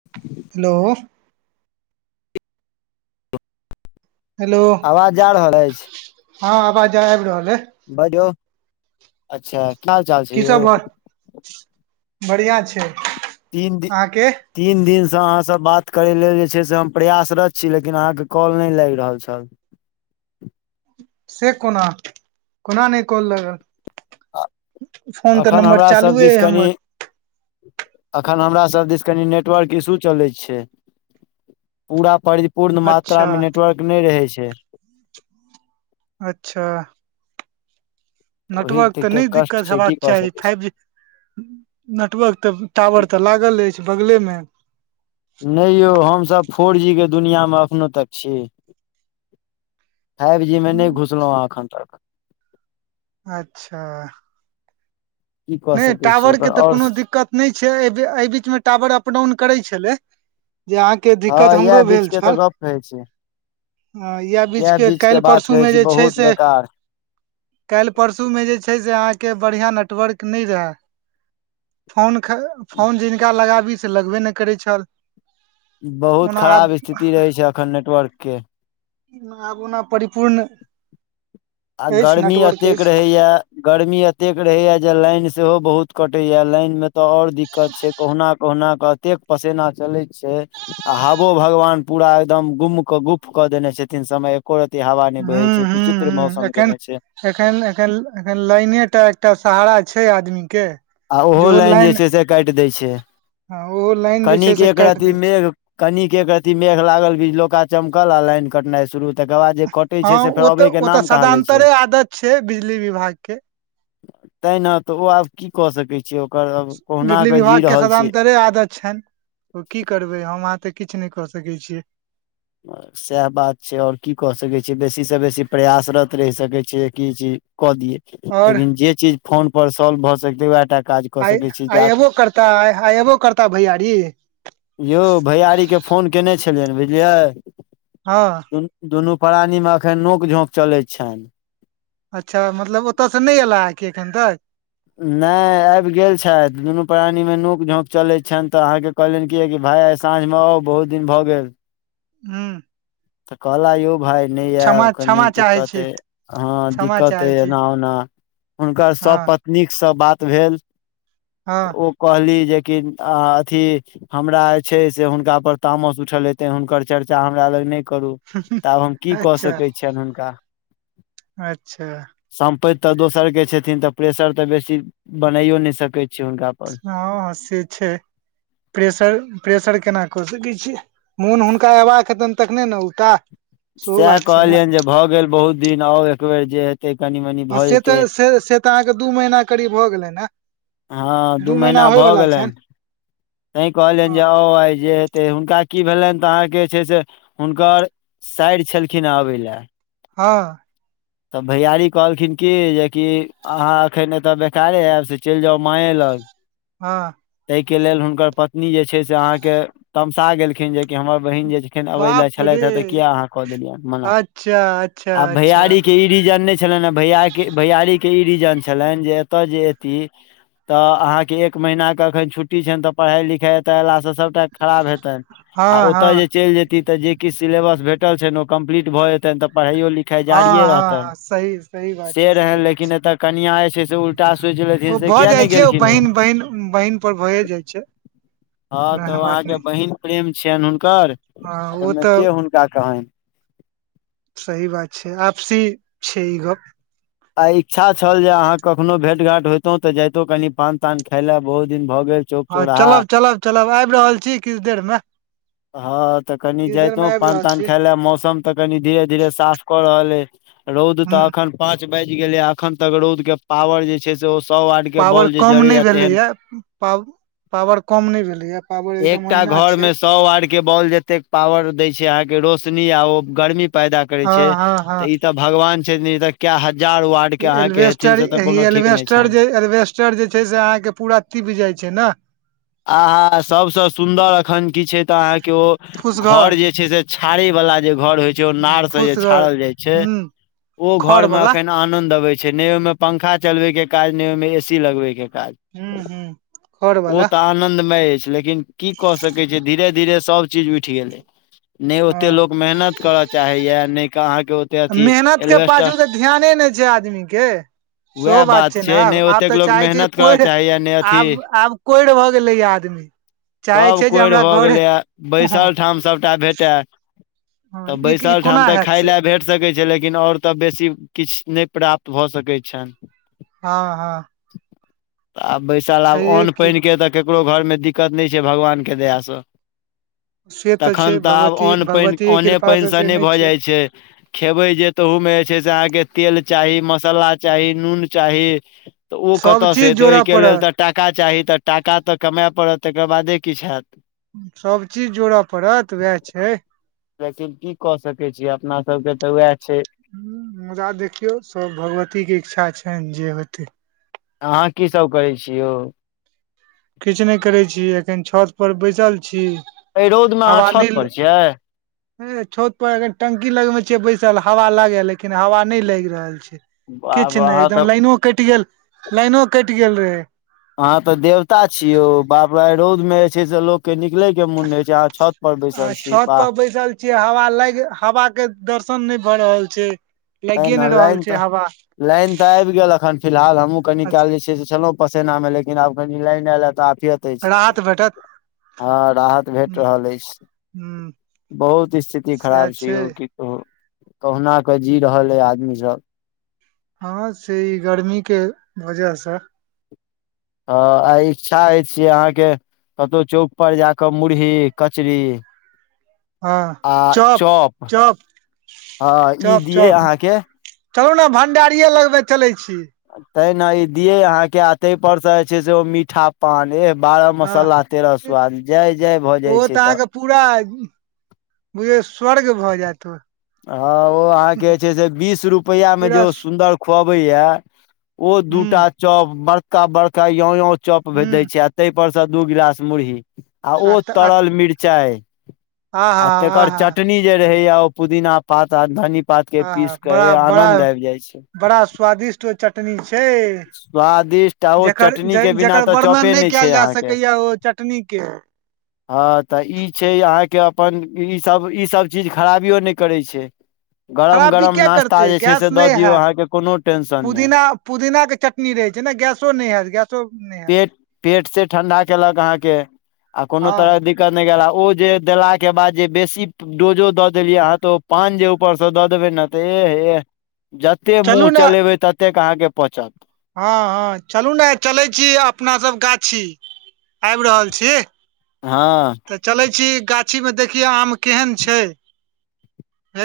[inaudible] Hello hello आवाज जा रहल अछि हँ आवाज आबि रहल ऐ बाजो अच्छा की हाल चाल छै की सब यौ भऽ बढ़िआ छै तीन दि अहाँके तीन दिनसँ अहाँसँ बात करै लेल जे छै से हम प्रयासरत छी लेकिन अहाँ कऽ कॉल बच लाइग रहल छल से कोना कोना नय कॉल लगल फोन तऽ अखन नम्बर हमरा चालुए य हमर एखन हमरा सभ दिस कनि नेटवर्क इशू चलै छै पूरा परिपूर्ण मात्रा अच्छा मे नेटवर्क नय रहै छै अच्छऽ ओहि नेटवर्क तऽ के नय कष्ट दिक्कत छै हेबाक की कऽ चाही सकैत छी फाइव जी नेटवर्क तऽ टावर तऽ लागल अछि बगले मे नय यौ हमसभ फोर जी केँ दुनिया मऽ अखनो तक छी फाइव जी मे नय घुसलहु हँ एखन तक अच्छऽ की कऽ नय सकैत छियै टावर ओकर केँ तऽ आओर कोनो दिक्कत नच छै एय एहि बीच मे टावर अप डाउन करै छलै जे अहाँ केँ हँ दिक्कत इएह हमरो बीच भेल के तऽ छल गप कहै छी हँ ऐह इएह बीचके बीच के काइल बात कहै परसूमे छी जे छै बहुत से बेकार काइल परसूमे जे छै से अहाँकेँ बढ़िआँ नेटवर्क नय रहै फोन ख फोन जिनका लगाबी से लगबे नय करै छल बहुत ओना आब खराब स्थिति रहे छै अखन नेटवर्क केँ ना आब ओना परी आ गर्मी नेटवर्क अतेक अछि रहै यऽ गर्मी एतेक रहै यऽ जे लाइन सेहो बहुत कटै यऽ लाइन मे तऽ आओर दिक्कत छै कहुना - कहुना कऽ अतेक पसेना चलैत छै आ हवो भगवान पूरा एकदम गुम क गुफ कऽ देने छथिन समय एको रत्ती हवा नहि बहै हूँ छै हूँ बिचित्र हूँ मौसम एखन केने छै एखन एखन एखन लाइने टा एकटा सहारा छै आदमी केँ आ ओहो लाइन जे छै से काइट दैय छै हँ ओहो लाइन जे छै कनिक से काटि दै एकरतीक छै मेघ कनिक एक रती मेघ लागल बीजलोका चमकल आ लाइन कटनाइ शुरू तकर बाद जे कटै हँ छै से फेर ओ तऽ अबै के ओ तऽ नाम कहाँ लै सदान्तरे आदत छै बिजली विभाग केँ तैय नऽ तऽ ओ आब की कऽ सकै छी ओकर अ बिजली विभाग केँ सदंतरे आदत छैन ओ की करबै हम अहाँ तऽ किछ नय कऽ सकै छियै बस सैह बात छै आओर की कऽ सकै छिये बेसी सँ बेसी प्रयासरत रहि सकै छ छिये की चीज कऽ दिये आओर लेकिन जे चीज फोन पर सॉल्व भऽ सकतै वैह टा काज कऽ आइ सकै छी - आइ जा अयबो करता आइ - आइ अबो करता भैयारी यौ भैयारी के फोन केने छलियनि बुझलियै हँ दुनू - दुनू प्राणी मे अखैन नोक झोक चलैत छैन अच्छा मतलब ओतयसँ नय एयला हँ कि एखन तक नय आबि गेल छैथ दुनू प्राणी मे नोक झोक चलैत छनि तऽ अहाँकेँ कहलनि कि की भाइ आइ साँझमे आउ बहुत दिन भऽ गेल हुँ तऽ कहला यौ भाय नय आयब क्षमा कनी क्षमा चाहै दिक्कत छी एय हँ क्षमा दिक्कत हइ चाहै छी एना ओना हुनकर सभ हँ पत्नीकसँ बात भेल तऽ हँ ओ कहली जेकि आ अथी हमरा जे छै से हुनका पर तामस उठल यऽ तैँ हुनकर चर्चा हमरा लग नय करू तऽ आब हम की कऽ सकै छियैन हुनका अच्छऽ सम्पैत तऽ दोसर केँ छथिन तऽ प्रेशर तऽ बेसी बनाइयो नइ सकै छिये हुनका पर हँ - हँ से छै प्रेशर - प्रेशर केना कऽ सकै छियै मोन हुनका अयबाक हेतैन तखने नऽ अउताह सैह कहलियैन जे भऽ गेल बहुत दिन आउ एकबेर जे हेतै कनि मनि हँ भऽ से जेतै तऽ से से तऽ अहाँकेँ दू महीना करीब भऽ गेलै नऽ हँ दू महीना भऽ गेलैन तै कहलियनि जे हँ आउ आइ जे तऽ हुनका की भेलनि तऽ अहाँके जे छै से हुनकर साइर छलखिन हँ अबै लऽ हँ तब भैयारी कहलखिन की जेकि अहाँ एखैन एतय बेकारे ऐब से चलि जाउ माँए लग हँ ताहि केँ लेल हुनकर पत्नी जे छै से अहाँकेँ तमसा गेलखिन जे की हमर बहिन जे छै एखैन अबै लऽ बाप छलैथ रे हँ तऽ किया अहाँ कऽ देलियै मना अच्छा अच्छा आ अच्छा भैयारी केँ ई रीजन छलैन भैय केँ भैयारीक केँ ई रीजन छलैन जे एतय जे एती तऽ अहाँकेँ एक महीनाे एखन छुट्टी छैन तऽ पढ़ाइ लिखाई एतऽ अयलासँ सभ टा खराब हेतैन आ हँ ओतऽ जे हँ चैल जेती जे किछ सिलेस भेटल छैन ओ कम्पलीट भऽ जेतैन तऽ पढ़ायो लिख खेजारिये हँ हँ रहतैन हँ सही सही बात छै से सही रहैन बात लेकिन छै एतऽ कनिया जे छै से उल टा सोइच लेथिन ओ से भऽ किया जाइ नय छै गेलखिन ओ बहिन बहिन बहिन पर भए जाइ छै हँ कोनो तऽ ओ एहन बात अहाँकेँ नहि बहिन प्रेम छियेन हुनकर हँ ओ ओहिमे तऽ के हुनका कहनि सही बात छै आपसी छै ई गप आइ इच्छा छल जे अहाँ कखनो भेट घाट होयइतो तऽ जयइतहुँ कनि पान तान खाय लऽ बहुत दिन भऽ गेल चौक हँ चौराहा चलब चलब चलब आइब रहल छी किछ देर मे हँ तऽ कनि किछु देर मे जइतो आबि पान रहल तान छी खाय लऽ मौसम तऽ कनि धीरे - धीरे साफ कऽ रहल अइ रौद हूँ तऽ अखन पाँच बाइज गेलै आ अखन तक रौद केँ पावर जे छै से ओ सौ वाट के पावर बॉल जे कम नइ जड़ैया भेलै तेहन ए पा पावर कम नय भेलैय पावर एकदम एकटा ओहिना घर छै मे सौ वाट के बॉल जते पावर दै छै अहाँ के रोशनी आ ओ गर्मी पैदा करै हँ छै हँ तऽ हँ ई तऽ भगवान छथि इ तऽ कय हजार वाट इ एलबेस्टर एहि एलबेस्टर जे एलबेस्टर जे छै से अहाँके पूरा तीप जाय छै ने आहा सभसँ सुन्दर एखन की छै तऽ अहाँके ओ घर फूसघर जे छै से छड़े वला जे घर होइ छै ओ ह नार से जे फूसगर छाड़ल जाय छै ह ओ खर घर में बला एखन आनद अबे छै ने ओमे पंखा चलबे के काज ने ओहिमे मे ए सी लगबे के काज ह ह खर ओ बला तऽ आनन्दमय अछि लेकिन की क सकैत छि धीरे -धीरे सब चीज उठि गेलै ने ओते हँ लोक मेहनत करऽ चाहैये नय ऽ अहाँके ओ मेहनत के पाछू तऽ ध्याने नय छै आदमी के सेहो वएह बात छै ने आब नहि आब ओतेक तऽ लोग चाहै छै मेहनत करऽ कोढ़ि चाहैया नहि अथी आब आब कोढ़ि भऽ गेलै य आदमी चाहै छै जे कोढ़ हमरा भऽ घरे गेलै ये हँ बैसल ठाम सभटा भेटए हँ, तऽ ई ई बैसल ठाम कोना तऽ हैत खााय से ले भेट सकैत छै लेकिन ओर तऽ बेसी किछ नय प्राप्त भऽ सकैत छन हँ हँ आब बैसल आब छैहे अन्न की पाइन के तऽ ककरो घर मे दिक्कत नय छै भगवान के दया सॅं से छै तखन तऽ आब भगवती अने पाइन भगवती अन्ने कृपा से पानिसँ से नय नहि भऽ जाइ छै खेबै जे तहूमे जे छै से अहाँके तेल चाही मसाला चाही नून चाही तऽ ओ सब कतयसँ चीज एतै जोड़ऽ ओहिके लेल पड़त तऽ टाका चाही तऽ टाका तऽ कमाए पड़त तकर बादे किछ होयत सभ चीज जोड़य पड़त उएह छै लेकिन की कऽ सकै छी अपना सबके तऽ उएह छै ह मुदा देखियौ सब भगवती के इच्छा छैन जे हेतै अहाँ की सब करै छी यौ? किछु नय करै छी एखन छत पर बैसल छी ए रौद मे अहाँ हवा नहि छत पर छियै छत पर एखन टंकी लगमे छियै बैसल हवा लागे लेकिन हवा नय लागि रहल छै आब किछ नय अहाँ तऽ एकदम लाइनो कटि गेल लाइनो कटि गेल रहै अहाँ तऽ देवता छी यौ बाप रे ऐ रौद में जे छै से लोक के निकलै के मुन नै होइ छै अहाँ छत पर आ बैसल छी छत बाह पर बैसल हवा लाग हवा के दर्शन नय भऽ रहल छै त लागिए ने नहि रहल लाइन तऽ छै हवा लाइन तऽ आबि गेल एखन फिलहाल हमहूँ कनि काल अच्छा जे छै से छलहुँ पसेना मे लेकिन आब कनि लाइन आयल या त कनि राहत भेटत हँ राहत भेट रहल अछ हू बहुत स्थिति खराब छै यौ की कहुना के जी रहल ऐ आदमी सब हँ से ई गर्मी के वजह सँ हॅं आय इच्छा ऐछ जे अहाँके कतहु चौक पर जाा कऽ मुरही कचरी हँ आ चप चॉप चप हँ इ चप दियै चप अहाँके चलू ने भण्डारिये लग मे चलै छी तै ने इ दियै अहाँके आ ताहिपर सँ जे छै से ओ मीठा पान ए बारह हँ मसाला तेरह स्वाद जय जय भऽ ओ जाइ छै तऽ अहाँके पूरा बुझ जे स्वर्ग भऽ जायत ओ हँ ओ अहाँके जे छै से बीस रुपैया मे जे पूरा ओ सुन्दर खुअबैए ओ हुँ दूटा चॉप बड़का बड़का यो यो चॉप भे दय हुँ छै तै परसँ दू गिलास मुरही आ ओ त- आ तरल मिरचाइ हा आ हा तेकर हा चटनी जे रहेया ओ पुदीना पात आ धनी पात के आहा पीस के बड़ा ऐह बड़ा आनंद आइब जाय छै बड़ा स्वादिष्ट चटनी छै स्वादिष्ट आ ओ चटनी के ज बिना जकर तऽ चॉपे वर्णन नय नहि छै कयल जा अहाँ के सकैये ओ चटनी चटनी के हँ तऽ ई छै अहाँ के अपन ई सब ई सब चीज खराबियो नय करे छै गरम खराबी गरम किया नास्ता करतै जे छै गैस से नहि दऽ दियौ हैत अहाँके कोनो टेंशन नय पुदीना पुदीना के चटनी रहे छै ने गैसो नै हैत गैस [unintelligible] नै पेट पेट से ठंडा केलक अहाँ के आ कोनो हँ तरह दिक करने गेला ओ जे देलाके बाद जे बेसी डोजो दऽ देलियै अहाँ तो पान जे ऊपर से दऽ देबै ने तऽ ऐह ऐह जत जते मुँह चलू ने चलेबै ततेक अहाँके पचत हँ हँ चलू ने चलै छी अपना सब गाछी आइब रहल छी हँ तऽ चलै छी गाछीमे देखियौ आम केहन छय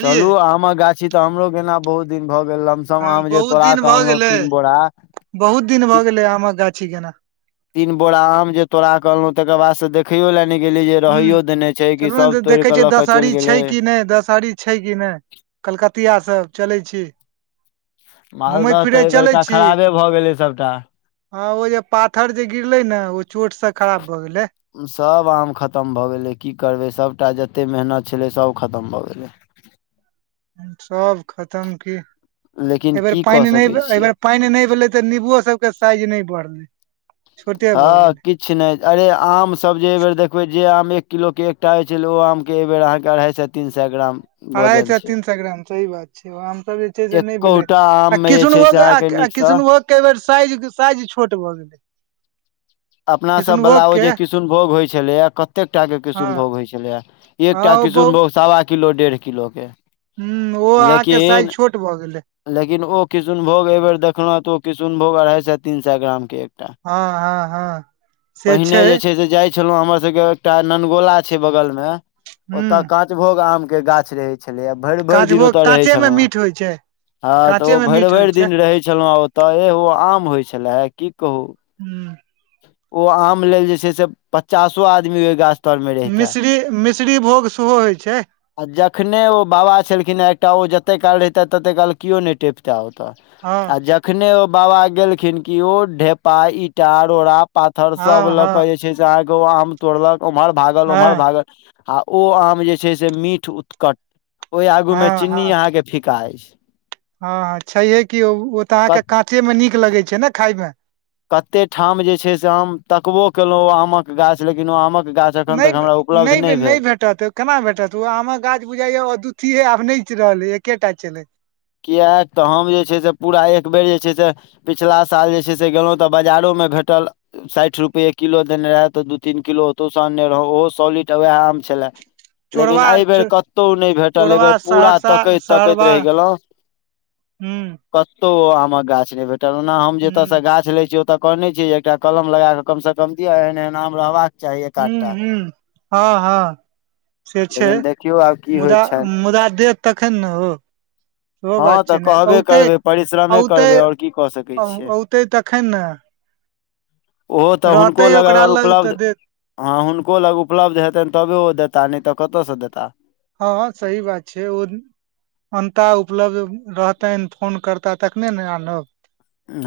चलू आमक गाछी तऽ हमरो गेना बहुत दिन भऽ गेल सब हँ आम जे बहुत तोरा दिन क भऽ अनलो गेलै तीन बोरा बहुत दिन भऽ गेलै आमक गाछी गेना तीन बोरा आम जे तोड़ा क अनलो तकर बाद से देख देखैयो लए नय गेलियै जे हूँ रहैयो देने छै कि सब तोड़ कऽ लऽ के चैल गेलै नय दसहरी छै कि नय कलकतिआ सब चलै छी मालदह घूमैत तऽ ऐय फिरैत चलै बेड़का छी खराबे भऽ गेलै सभटा हँ ओ जे पाथर जे गिरले ने ओ चोट से खराब भए गेलै सभ आम खतम भऽ गेलै की करबै सभटा जते मेहनत छलै सभ खतम भऽ गेलै सब खतम की ऐ लेकिन बेर की पाइन कऽ नय सकै ऐ छियै। बेर पाइन नय भेलै तऽ निबूओ सबके साइज नय बढ़लै छोटे भऽ हँ गेलै कि छि नै अरे आमस जे ऐ बेर देखबै जे आम एक किलोके एकटा होइ छलै ओ आमके ऐ बेर अहाँके अढ़ाइ सए तीन सए ग्राम अढ़ाइ वजन सए छै। तीन सए ग्राम सही बात छै आमसभ जे छै से नय भेलै एकोटा आम आ मे जे छै किसनभो से अहाँके नीक सँ कृष्णभोगके ऐ बेर साइज साइज छोट भऽ गेलै अपना किशुनभोग सभवला ओ के जे किसुनभोग होइत छलैए कतेकटा के हँ किसुनभोग होइ छलैया हँ एकटा ओ बहु किसुनभोग सवा किलो डेढ़ किलो के हु ओ अहाँके साइज लेकिन छोट भऽ गेलै लेकिन ओ किशुनभोग ऐ बेर देखल तऽ ओ किशुनभोग अढ़ाई सए तीन सए ग्राम के एकटा हँ हँ हँ पहिने जे छै से जाय छलो हमर सबके एकटा ननगोला छै बगल में ओत कात ह पाँचभोग आमके गाछ रहै छलै आ भेर भेर दिन काँचभोग ओतय रहै काँचे मे छलहुँ हेँ मीठ होइ छै हँ तऽ ओ काँचे मे भेर मीठ होइ भेर छै दिन रहै छलौ ह ओतऽ ए ओ आम होइ छले हे की कहू हू ओ आम लेल जे छै से पचासो आदमी के गाछ। तर मे रहिते मिश्ररी मिश्ररी भोग सेहो होइत छै आ जखने ओ बाबा छलखिन एकटा ओ जते काल रहिते तते काल कियो नहि टेप तऽ ओताऽ हँ आ जखने ओ बाबा गेलखिन कि ओ ढेपा ईटा रोड़ा पाथर सब हँ लऽ कऽ हँ जे छै से वो अहाँके ओ आम तोड़लक उम्हर भागल ओम्हर हँ भागल आ ओ आम जे छै से मीठ उतकट ओहि आगू मे हँ चीन्नी हँ अहाँके फिका अछि हँ ह छैहे की ओ तऽ क अहाँके काँचे मे नीक लगे छै ने खाय मे कतेक ठाम जे छै से आम तकबो केलहुँ ओ आमक गाछ लेकिन ओ आमक गाछ जखन नहि तक हमरा उपलब्ध नहि भेल। भेटत केना भेटत ओ आमक गाछ बुझाइया द अदुतीये आब नहि रहल एकेटा चल कियाक तऽ हम जे छै से पूरा एक बेर जे छै से पिछिला साल जे छै से गेलहुँ तऽ बाजारोमे भेटल। साठय रुपए किलो देने रहे तो दू तीन किलो ओतोसँ अनने रहौं ओहो सॉलिड वएह आम छले चोरबा लेकिन एहिबेर कतहु नहि भेटल एहि चोरबा बेर पूरा सहरसा तकैत तकैत सहरबा रैह गेलहुँ हूँ। कतहु ओ आमक गाछ नहि भेटल ओना हम जतयसँ हूँ गाछ लैत छीय ओतय कहने छी जे एकटा कलम लगाके कम से कम दिय एहन एहन आम रहबाका हूँ हूँ हँ हँ से छै लेकिन देखियौ आब की होइ मुदा छनि मुदा देत तखन ने हो सेहो हँ बात तऽ छै ने कहबे ते करबै परिश्रमे ते करबै आओर की कऽ सकैत छियै औते तखन ने ओहो तऽ रहतै हुनको लग ओकरा अगर तऽ उपलब्ध देत हँ हुनको लग उपलब्ध हेतन तबे ओ देताह नहि तऽ कतयसँ देताह हँ सहि बात छै ओ अन्ता उपलब्ध रहतैन फोन करताह तखने ने आनब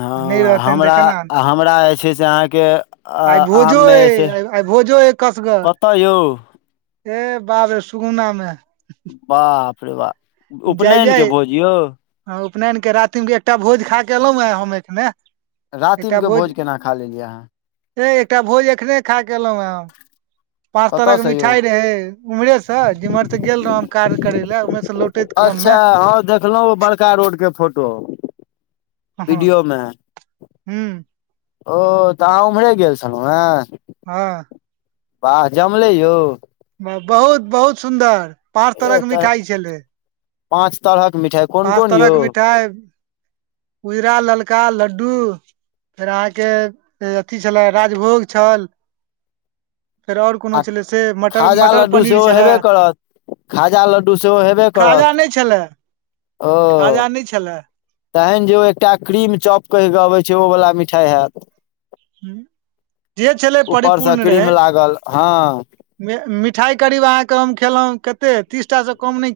हँ आ नहि रहतनि तऽ हमरा केना आनब हमरा जे छै से अहाँके आइ भोजो आममे जे अइ छै आइ भोजो हे कसगर कतऽ यौ हे बाप रे सुगुना मे बापरे बा जय जय उपनयनके रातिमे एकटा भोज खा कऽ एलहुँ हे हम एखने। रातिम के भोज केना खा लेलियै अहाँ ए एकटा भोज एखने खा के एलहुँ ह पाँच तरहके कतयसँ यौ मिठाई रहै उम्हरेसँ जिम्हर त गेल रहौ काज करय लए उम्हरसँ लौटैत क्रम मे अच्छा ह देखलहु ओ बड़का रोड के फोटो ह हँ [inaudible] वीडियो मे [unintelligible] हूँ ओ तऽ अहाँ उमरे गेल छलहु हँ हँ बाह जमले यौ बहुत बहुत सुन्दर पाँच तरह ए के तऽ मिठाई छै पाँच तरहक मिठाइ कोन पाँच कोन तरह यौ के मिठाइ उजरा ललका लड्डू फेर अहाँके अथी छलै राजभोग छल फेर आओर कोनो आ छलै से मटर खाजा मटर लड्डू पनीर सेहो छले हेबे करत खाजा लड्डू सेहो हेबे करत खाजा नय छले ओ खाजा नय छले तहन जे ओ एकटा क्रीम चॉप कहि कऽ अबै छै ओ वला मिठाइ हैत जे छलै ऊपरसँ क्रीम लागल हँ मे मिठाइ करीब अहाँके के हम खेलौं कते तीसटा से कम नय खेल